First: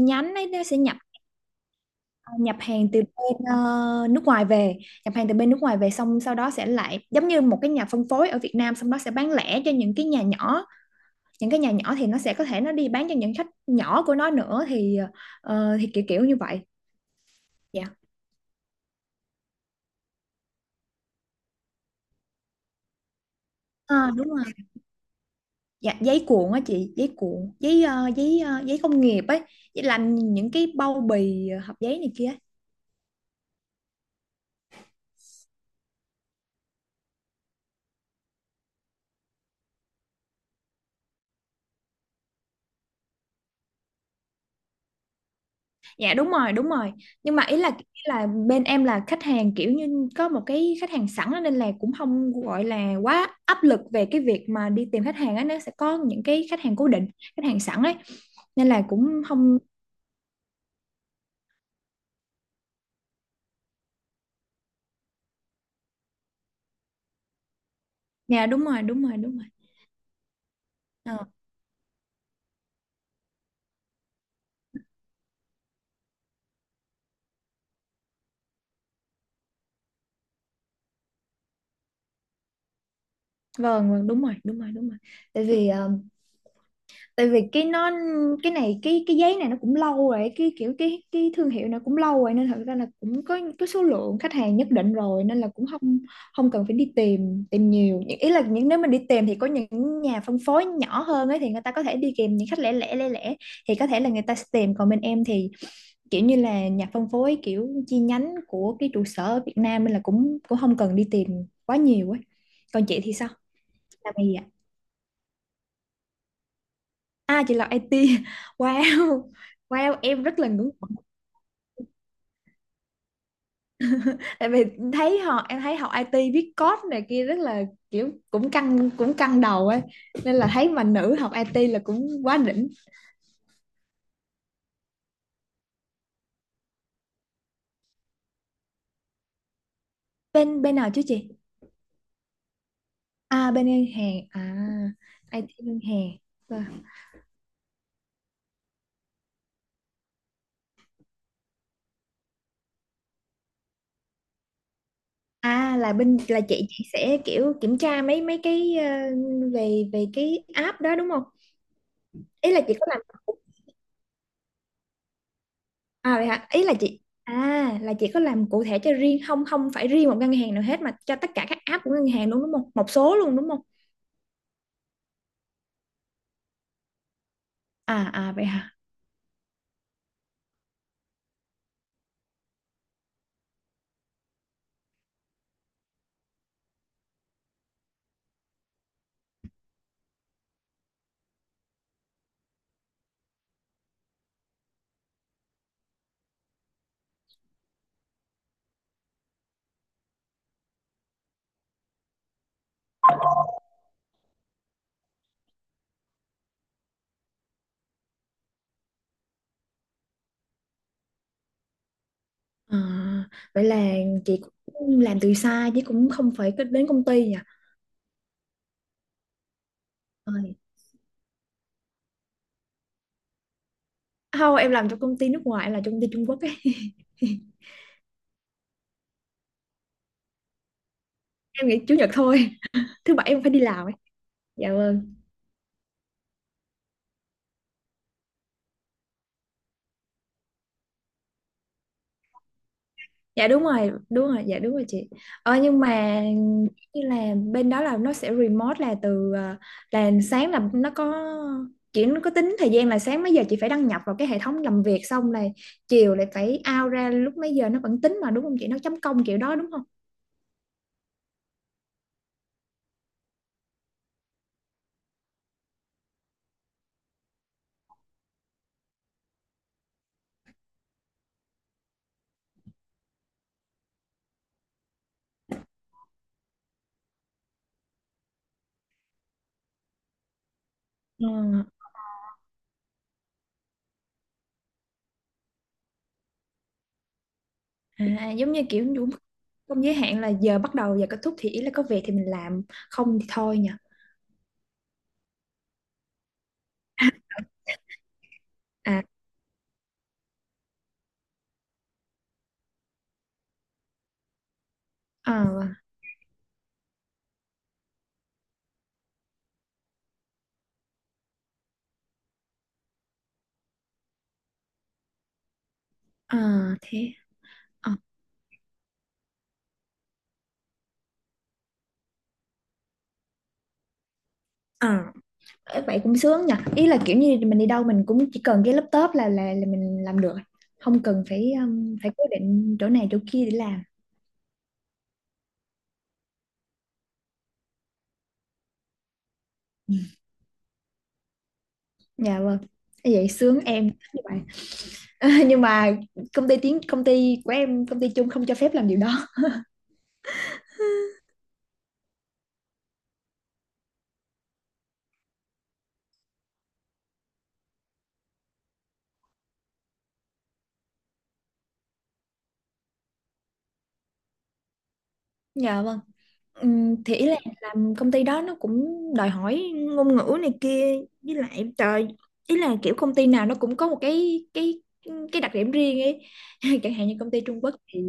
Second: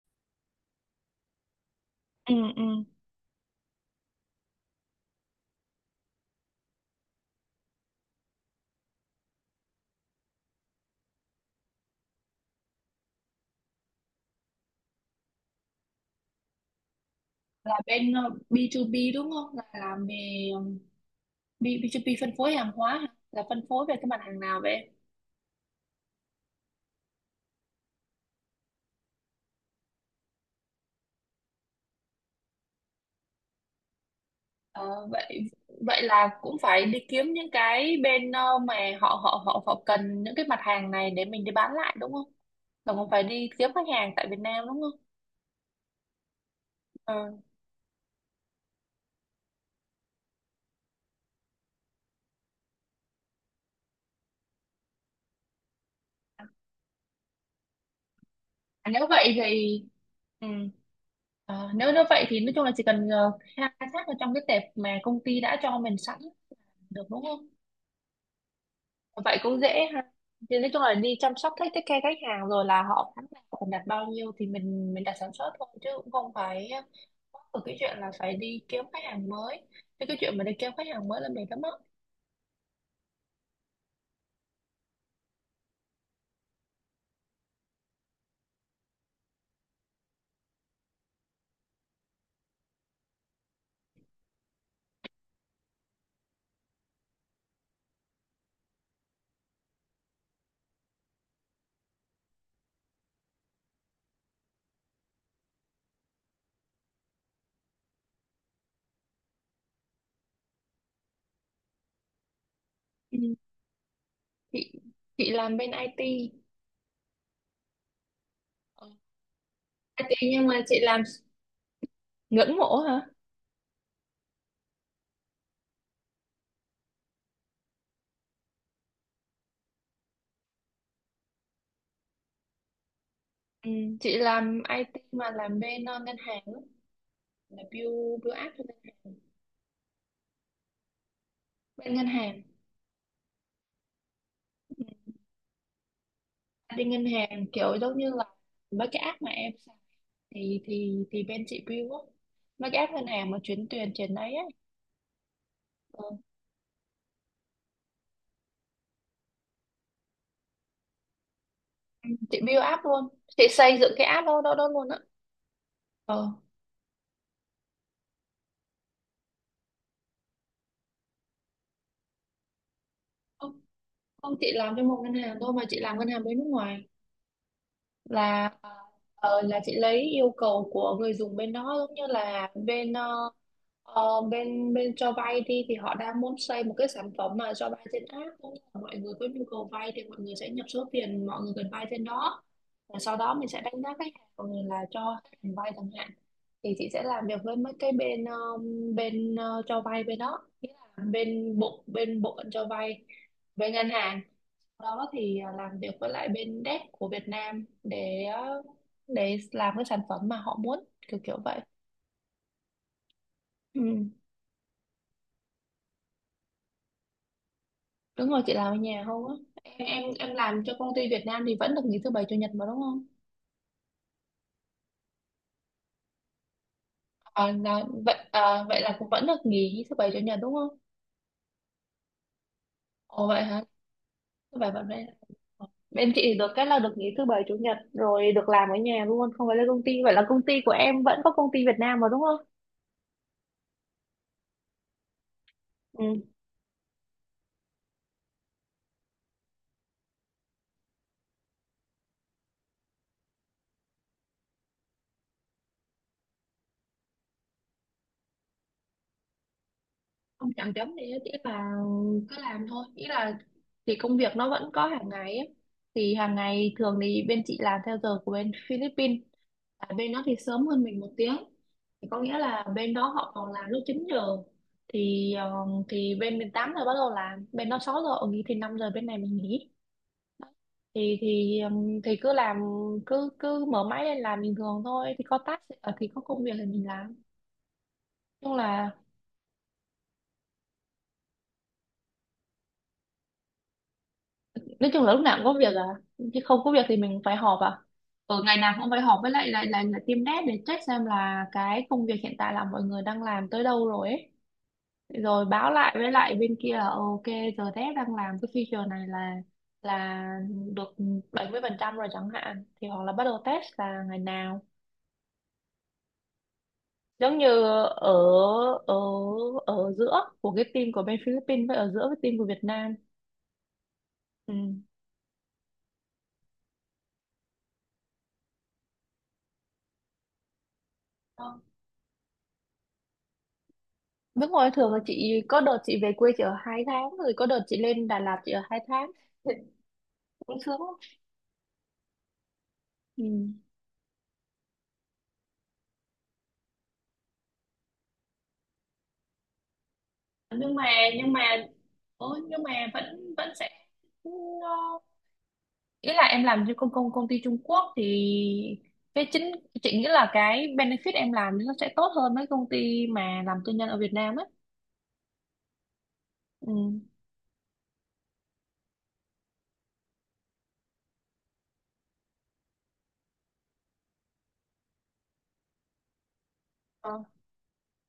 Nhánh ấy nó sẽ nhập ờ, ừ nhập ừ hàng từ bên nước ngoài về. Nhập hàng từ bên nước ngoài về, xong sau đó sẽ lại giống như một cái nhà phân phối ở Việt Nam, xong đó sẽ bán lẻ cho những cái nhà nhỏ. Những cái nhà nhỏ thì nó sẽ có thể nó đi bán cho những khách nhỏ của nó nữa thì thì kiểu kiểu như vậy. Là Dạ. bên B2B đúng không, là làm về B, B2B phân phối hàng hóa hả? Là phân phối về cái Ờ, mặt đúng hàng rồi. nào vậy? Dạ, giấy cuộn á chị, giấy cuộn, giấy giấy giấy công nghiệp ấy, giấy làm những cái bao bì hộp giấy này kia. Ờ, vậy vậy là cũng phải đi kiếm những cái bên mà họ họ họ họ cần những cái mặt hàng này để mình đi bán lại, đúng không? Là cũng phải đi kiếm khách hàng tại Việt Nam, đúng không? Dạ đúng rồi, đúng rồi. Ờ. Nhưng mà ý là bên em là khách hàng kiểu như có một cái khách hàng sẵn á, nên là cũng không gọi là quá áp lực về cái việc mà đi tìm khách hàng á, nó sẽ có những cái khách hàng cố định, khách hàng sẵn ấy. Nên là À, nếu cũng vậy không. thì ừ. Nếu vậy thì nói chung là chỉ cần khai thác ở trong cái tệp mà công ty đã cho mình sẵn được, đúng không? Dạ đúng rồi, đúng rồi, Vậy đúng rồi. cũng dễ ha. Thì nói chung là đi Ờ, chăm sóc khách, take care khách hàng, rồi là họ tháng nào còn đặt bao nhiêu thì mình đặt sản xuất thôi, chứ cũng không phải có một cái chuyện là phải đi kiếm khách hàng mới. Thế cái chuyện mà đi kiếm khách hàng mới là mệt lắm á. vâng, vâng đúng rồi, đúng rồi, đúng rồi. Tại vì tại vì cái nó cái này cái giấy này nó cũng lâu rồi, cái kiểu cái thương hiệu này cũng lâu rồi, nên thật ra là cũng có số lượng khách hàng nhất định rồi, nên là cũng không, không cần phải đi tìm tìm nhiều. Ý là những, nếu mình đi tìm thì có những nhà phân phối nhỏ hơn ấy thì người ta có thể đi kèm những khách lẻ lẻ lẻ lẻ, thì có thể là người ta sẽ tìm, còn bên em thì kiểu như là nhà phân phối kiểu chi nhánh của cái trụ sở ở Việt Nam, nên là cũng cũng không cần đi tìm quá nhiều ấy. Còn chị thì Ừ. sao, làm gì? Chị chị làm bên IT. À chị làm IT. Ờ, Wow. Wow, IT em rất nhưng là mà ngưỡng chị làm, mộ. ngưỡng mộ hả? Tại vì thấy họ, em thấy học IT viết code này kia rất là kiểu cũng căng, căng đầu ấy. Nên là thấy mà nữ học IT là cũng quá đỉnh. Ừ. Chị làm IT mà làm bên ngân hàng á, là build build app cho ngân hàng. Bên bên nào chứ chị? Bên ngân hàng, À bên ngân hàng. À IT ngân hàng. Vâng. đi ngân hàng kiểu giống như là mấy cái app mà em, thì bên chị build á, mấy cái app ngân hàng mà chuyến tiền chuyển đấy ấy. À là ờ, bên là chị sẽ kiểu kiểm tra mấy mấy cái về về cái app đó đúng không? chị Ý là build chị app có làm. luôn, chị xây dựng cái app đó đó, đó luôn á. ờ À vậy hả? Ý là chị, à là chị có làm cụ thể cho riêng, không, không phải riêng một ngân hàng nào hết mà cho tất cả các app của ngân hàng luôn đúng không? Một số luôn đúng không không? không chị làm cho một ngân hàng thôi, mà chị làm ngân hàng bên nước ngoài. À à vậy Là hả? Là chị lấy yêu cầu của người dùng bên đó, giống như là bên bên bên cho vay đi, thì họ đang muốn xây một cái sản phẩm mà cho vay trên app, cũng như là mọi người có nhu cầu vay thì mọi người sẽ nhập số tiền mọi người cần vay trên đó, và sau đó mình sẽ đánh giá khách hàng của người là cho khách hàng vay chẳng hạn. Thì chị sẽ làm việc với mấy cái bên bên cho vay bên đó, nghĩa là bên bộ phận cho vay bên ngân hàng đó. Thì à, làm việc với lại bên dev của Việt Nam để để làm cái sản phẩm mà họ muốn, kiểu kiểu vậy. À, vậy là Ừ. chị cũng làm từ xa chứ cũng không phải cứ đến công ty nhỉ? Đúng rồi, chị làm ở nhà không á. em em Ờ. em làm cho công ty Việt Nam thì vẫn được nghỉ thứ bảy chủ nhật mà, đúng không? Không, em làm cho công ty nước ngoài, em làm cho công ty Trung Quốc ấy. À, là, vậy à, vậy là cũng vẫn được nghỉ thứ bảy chủ nhật đúng không? Em nghỉ chủ nhật thôi, thứ Ồ bảy vậy em phải hả, đi làm ấy. thứ Dạ bảy vẫn. bên vâng. bên chị thì được cái là được nghỉ thứ bảy chủ nhật rồi, được làm ở nhà luôn, không phải lên công ty. Vậy là công ty của em vẫn có công ty Việt Nam mà, đúng không? Dạ đúng rồi, đúng rồi, dạ đúng rồi chị. Ờ nhưng mà Ừ. như là bên đó là nó sẽ remote là từ là sáng là nó có, chỉ nó có tính thời gian là sáng mấy giờ chị phải đăng nhập vào cái hệ thống làm việc, xong là chiều lại phải out ra lúc mấy giờ, nó vẫn tính mà đúng không chị, nó chấm công kiểu đó đúng không? Không, chẳng chấm gì hết, ý là cứ làm thôi, ý là thì công việc nó vẫn có hàng ngày ấy. Thì hàng ngày thường thì bên chị làm theo giờ của bên Philippines. À, bên đó thì sớm hơn mình 1 tiếng, thì có nghĩa là bên đó họ còn làm lúc 9 giờ. Thì thì bên mình 8 giờ bắt đầu làm, bên đó 6 giờ ở nghỉ thì 5 giờ bên này mình nghỉ. Thì cứ làm, cứ cứ mở máy lên làm bình thường thôi. Thì có task, thì có công việc thì mình làm. Ờ, à, giống chung như kiểu là đúng không, giới hạn là giờ bắt đầu giờ kết thúc, thì ý là có việc thì mình làm, không thì thôi nhỉ. nói chung là lúc nào cũng có việc à, chứ không có việc thì mình phải họp à. Ở ngày nào cũng phải à họp với lại lại lại là team dev để check xem là cái công việc hiện tại là mọi người đang làm tới đâu rồi ấy. ờ Rồi báo lại với lại bên kia là "Ờ, ok, giờ dev đang làm cái feature này là được 70% rồi chẳng hạn, thì hoặc là bắt đầu test là ngày nào." ờ thế Giống như ờ ở ở ở giữa của cái team của bên Philippines với ở giữa cái team của Việt Nam. ờ Ê, vậy cũng sướng nhỉ, ý là kiểu như mình đi đâu mình cũng chỉ cần cái laptop là là mình làm được, không cần Ừ. phải phải cố định chỗ này chỗ kia để làm. Nước ngoài, thường là chị có đợt chị về quê chỉ ở 2 tháng, rồi có đợt chị lên Đà Lạt chỉ ở 2 tháng, cũng sướng lắm. Dạ vâng. Ê, Ừ. vậy sướng, em thích như vậy. Nhưng mà công ty tiếng, công ty của em, công ty chung không cho phép làm điều đó. nhưng mà nhưng mà nhưng mà vẫn vẫn sẽ nó- ý là em làm cho công công công ty Trung Quốc thì cái chính chị nghĩ là cái benefit em làm nó sẽ tốt hơn mấy công ty mà làm tư nhân ở Việt Nam á. Dạ vâng. Thì Ừ. ý là làm công ty đó nó cũng đòi hỏi ngôn ngữ này kia, với lại trời, ý là kiểu công ty nào nó cũng có một cái đặc điểm riêng ấy. Chẳng hạn như Ờ. công ty Trung Quốc thì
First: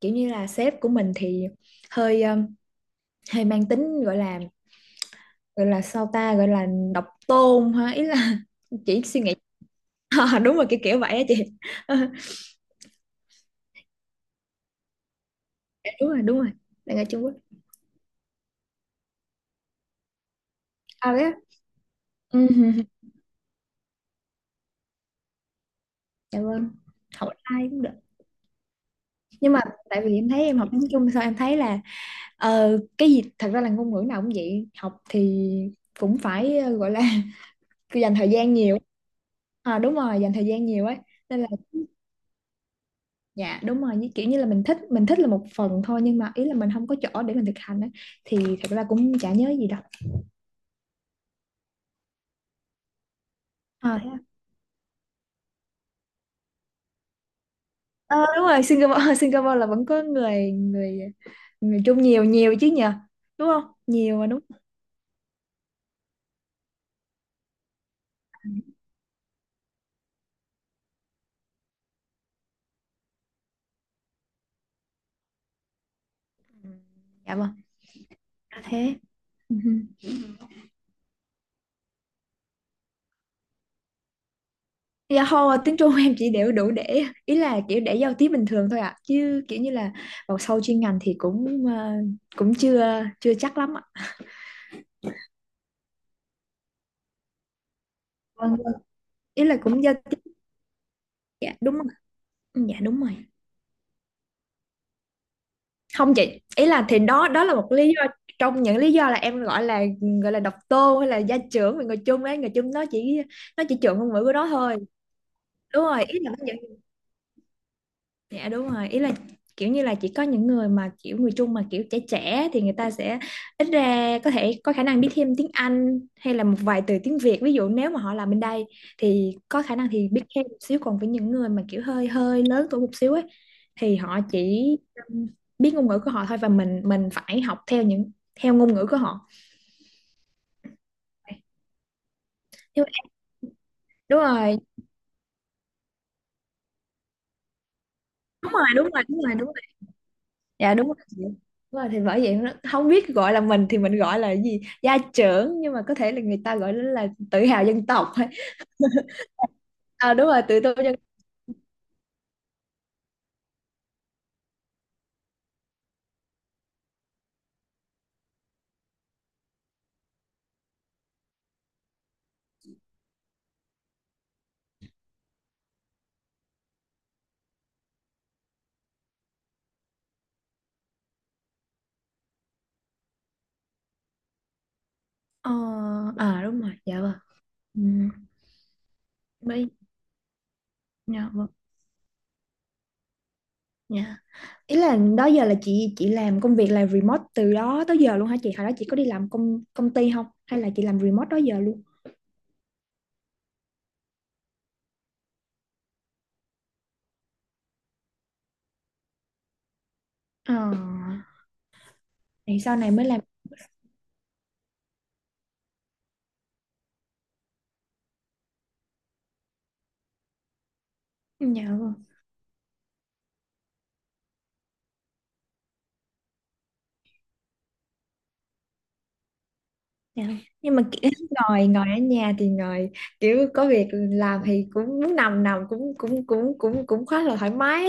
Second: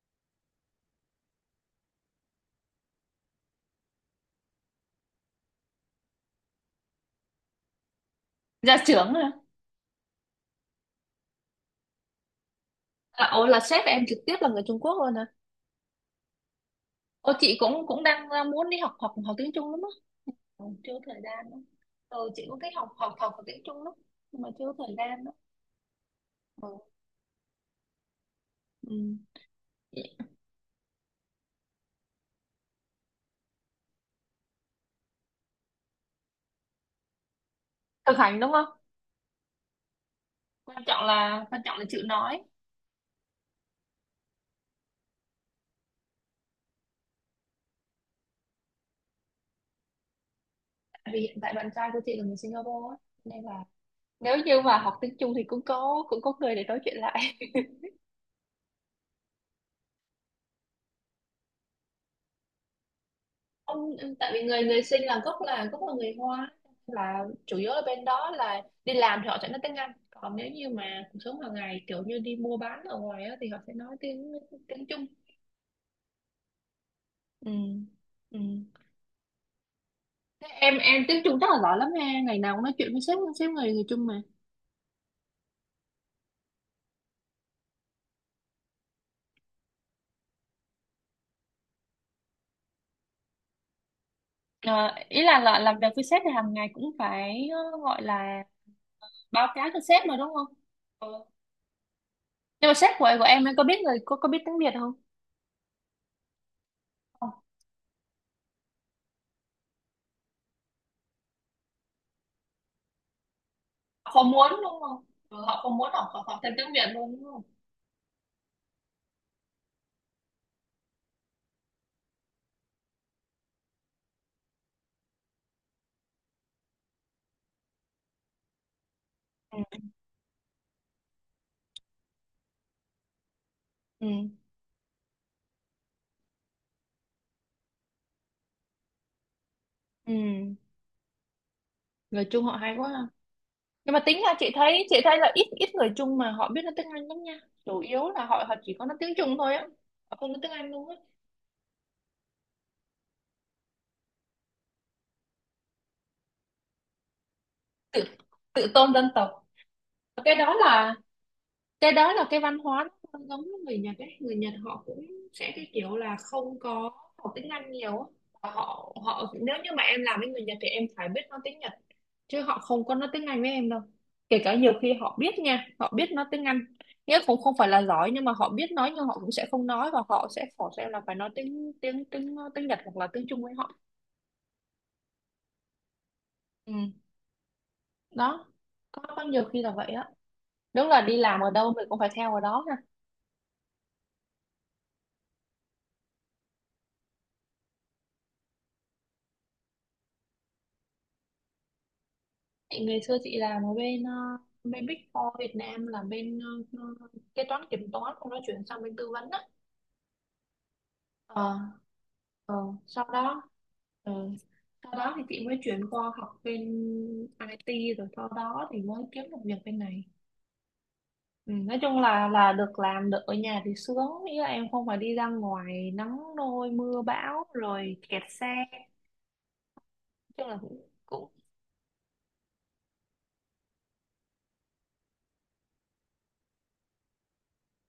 kiểu như là sếp của mình thì hơi hơi mang tính gọi là, gọi là sao ta, gọi là độc tôn ha, ý là Gia chỉ trưởng suy hả? nghĩ. Ờ, đúng rồi kiểu kiểu vậy á chị. À, ồ là sếp em trực tiếp là người Trung Quốc luôn hả? Dạ, đúng rồi đúng rồi, đang ở Trung Ô, Quốc. chị cũng cũng đang muốn đi học học học tiếng Trung lắm á. Ừ, chưa À thời đấy á. gian đó. Ừ, chị Ừ, cũng thích ừ, học ừ. học học và tiếng Trung lắm, nhưng mà chưa thời gian đó. Dạ vâng. Ừ. Học ai cũng được, Ừ. nhưng mà tại vì em thấy em học tiếng Trung sao em thấy là cái gì thật ra là ngôn ngữ nào cũng vậy, học thì cũng phải gọi là cứ dành Thực thời hành đúng gian không? nhiều. À, đúng rồi, dành thời gian Quan nhiều ấy, trọng nên là, là. quan trọng là chịu nói. Dạ đúng rồi, kiểu như là mình thích, mình thích là một phần thôi, nhưng mà ý là mình không có chỗ để mình thực hành á, thì thật ra cũng chả nhớ gì đâu. Tại vì hiện tại bạn trai của chị là người Singapore á, nên là, À, thế à. nếu như mà học tiếng Trung thì cũng có, cũng có người để nói chuyện lại. Ờ, đúng rồi Singapore. Singapore là vẫn có người, người Trung nhiều, nhiều chứ nhờ, đúng không, Không, nhiều mà tại đúng. vì người người sinh là gốc, là gốc là người Hoa, là chủ yếu ở bên đó là đi làm thì họ sẽ nói tiếng Anh. Còn nếu như mà cuộc sống hàng ngày kiểu như đi mua bán ở ngoài á, thì họ sẽ nói tiếng tiếng Trung. Ừ, dạ Ừ. vâng. Ừ. À, thế. Ừ. Thế em tiếng Trung chắc là giỏi lắm ha, ngày nào cũng nói chuyện với sếp sếp người người Trung mà. Dạ thôi, tiếng Trung em chỉ đều đủ để, ý là kiểu để giao tiếp bình thường thôi ạ. À chứ kiểu như là vào sâu chuyên ngành thì cũng cũng chưa chưa chắc lắm ạ. Ờ, ý là làm việc với sếp thì hàng ngày cũng phải gọi là Vâng vâng. Ý báo là cáo cho cũng giao sếp mà đúng tiếp. không? Ừ. Dạ đúng rồi. Ừ, Nhưng mà dạ sếp đúng của rồi. em có biết người cô không? Không chị, ý là thì đó Không, đó là một lý do, trong những lý do là em gọi là, gọi là độc tôn hay là gia trưởng về người chung ấy, người chung nó chỉ, nó chỉ trượng họ ngôn ngữ không của muốn nó thôi. đúng không. Ừ, họ không Đúng muốn, họ rồi, ý họ, là nó. họ thêm tiếng Việt luôn đúng không. Dạ đúng rồi, ý là kiểu như là chỉ có những người mà kiểu người Trung mà kiểu trẻ trẻ thì người ta sẽ ít ra có thể có khả năng biết thêm tiếng Anh hay là một vài từ tiếng Việt. Ví dụ nếu mà họ làm bên đây thì có Ừ, khả năng thì biết thêm một xíu, còn với những người mà kiểu hơi hơi lớn tuổi một xíu ấy thì họ ừ, chỉ um, biết ngôn ngữ của họ thôi, và mình phải học theo theo ngôn ngữ của họ. ừ. Người Trung họ hay quá ha. Nhưng mà tính Đúng ra chị rồi, thấy, chị thấy là ít ít người Trung mà họ biết nói tiếng Anh lắm nha. Chủ yếu là họ đúng họ rồi, chỉ có đúng nói rồi, tiếng đúng Trung rồi, đúng thôi rồi. á. Họ không nói tiếng Anh Dạ đúng luôn á. rồi chị. Đúng rồi thì bởi vậy nó không biết gọi là, mình thì mình gọi là cái gì gia trưởng, nhưng mà có thể là người ta gọi nó là tự hào dân Tự, tộc thôi. tự tôn dân tộc. À đúng Cái rồi, đó tự tôn là, dân. cái đó là cái văn hóa nó không giống với người Nhật ấy, người Nhật họ cũng sẽ cái kiểu là không có học tiếng Anh nhiều á. Và họ họ nếu như mà em làm với người Nhật thì em phải biết nói tiếng Nhật, chứ họ không có nói tiếng Anh với em đâu. Kể cả nhiều khi họ biết nha, họ biết nói tiếng Anh, nghĩa cũng không phải là giỏi, nhưng mà họ biết nói. Nhưng họ cũng sẽ không nói, và họ sẽ force em là phải nói tiếng tiếng tiếng tiếng Nhật hoặc là tiếng Trung với họ. ờ, à đúng rồi Ừ. dạ vâng. Ừ. Đó. Có nhiều khi Mấy, là vậy á. Đúng là đi dạ làm vâng. ở đâu mình cũng phải theo ở đó. Dạ, ý là đó giờ là chị làm công việc là remote từ đó tới giờ luôn hả chị, hồi đó chị có đi làm công công ty không, hay là chị làm remote đó giờ luôn? Chị ngày xưa chị làm ở bên bên Big Four Việt Nam, là bên ờ, ờ, kế toán kiểm toán, xong nó chuyển sang bên tư vấn á. Ờ Ờ. Ờ. thì sau này mới Sau làm. đó, ờ, sau đó thì chị mới chuyển qua học bên IT, rồi sau đó thì mới kiếm được việc bên này. Ừ, Dạ nói vâng. chung là được, làm được ở nhà thì sướng, nghĩa là em không phải đi ra ngoài nắng nôi mưa bão rồi kẹt xe. Nói Dạ. chung là Nhưng cũng mà kiểu cũng ngồi ngồi ở nhà thì ngồi kiểu có việc làm thì cũng muốn nằm nằm cũng cũng cũng cũng cũng khá là thoải mái.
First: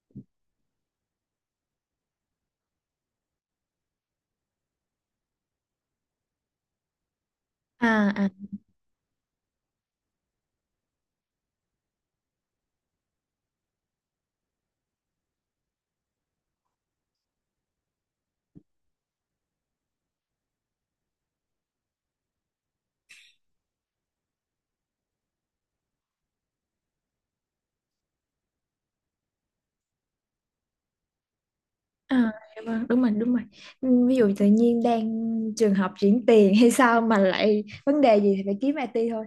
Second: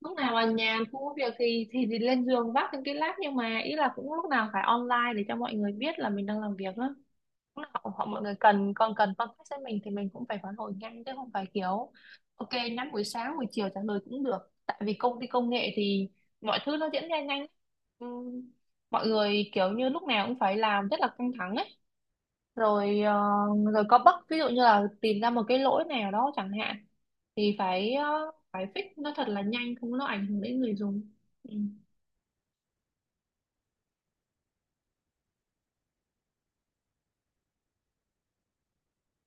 lúc nào mà nhàn, cũng có việc thì lên giường vác những cái lát. Nhưng mà ý là cũng lúc nào phải online để cho mọi người biết là mình đang làm việc đó. Lúc nào họ họ- à mọi à người cần còn cần contact với mình thì mình cũng phải phản hồi nhanh, chứ không phải kiểu ok nhắn buổi sáng, buổi chiều trả lời cũng được. Tại vì công ty công nghệ thì mọi thứ nó diễn ra nhanh. Ừm, mọi người kiểu như lúc nào cũng phải làm rất là căng thẳng ấy. Rồi rồi có bug, ví dụ như là tìm ra một cái lỗi nào đó chẳng hạn, thì phải phải fix nó thật là nhanh, không nó ảnh hưởng đến người dùng. Ừ, à dạ vâng, đúng rồi đúng rồi. Ừ, ví dụ tự nhiên đang trường học chuyển tiền hay sao mà lại vấn đề gì thì phải kiếm IT thôi,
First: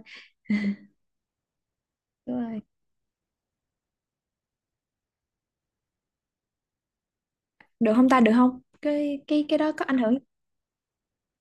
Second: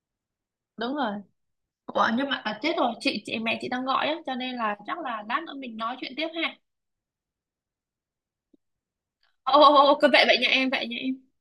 đúng rồi. Ủa, nhưng mà đúng à, rồi. chết rồi, chị mẹ chị đang gọi á, cho nên là chắc là lát nữa mình nói chuyện tiếp ha. Được không ta, được không, cái cái Ô cái ô đó ô, có ô, ảnh cứ hưởng vậy vậy nha em, vậy nha em.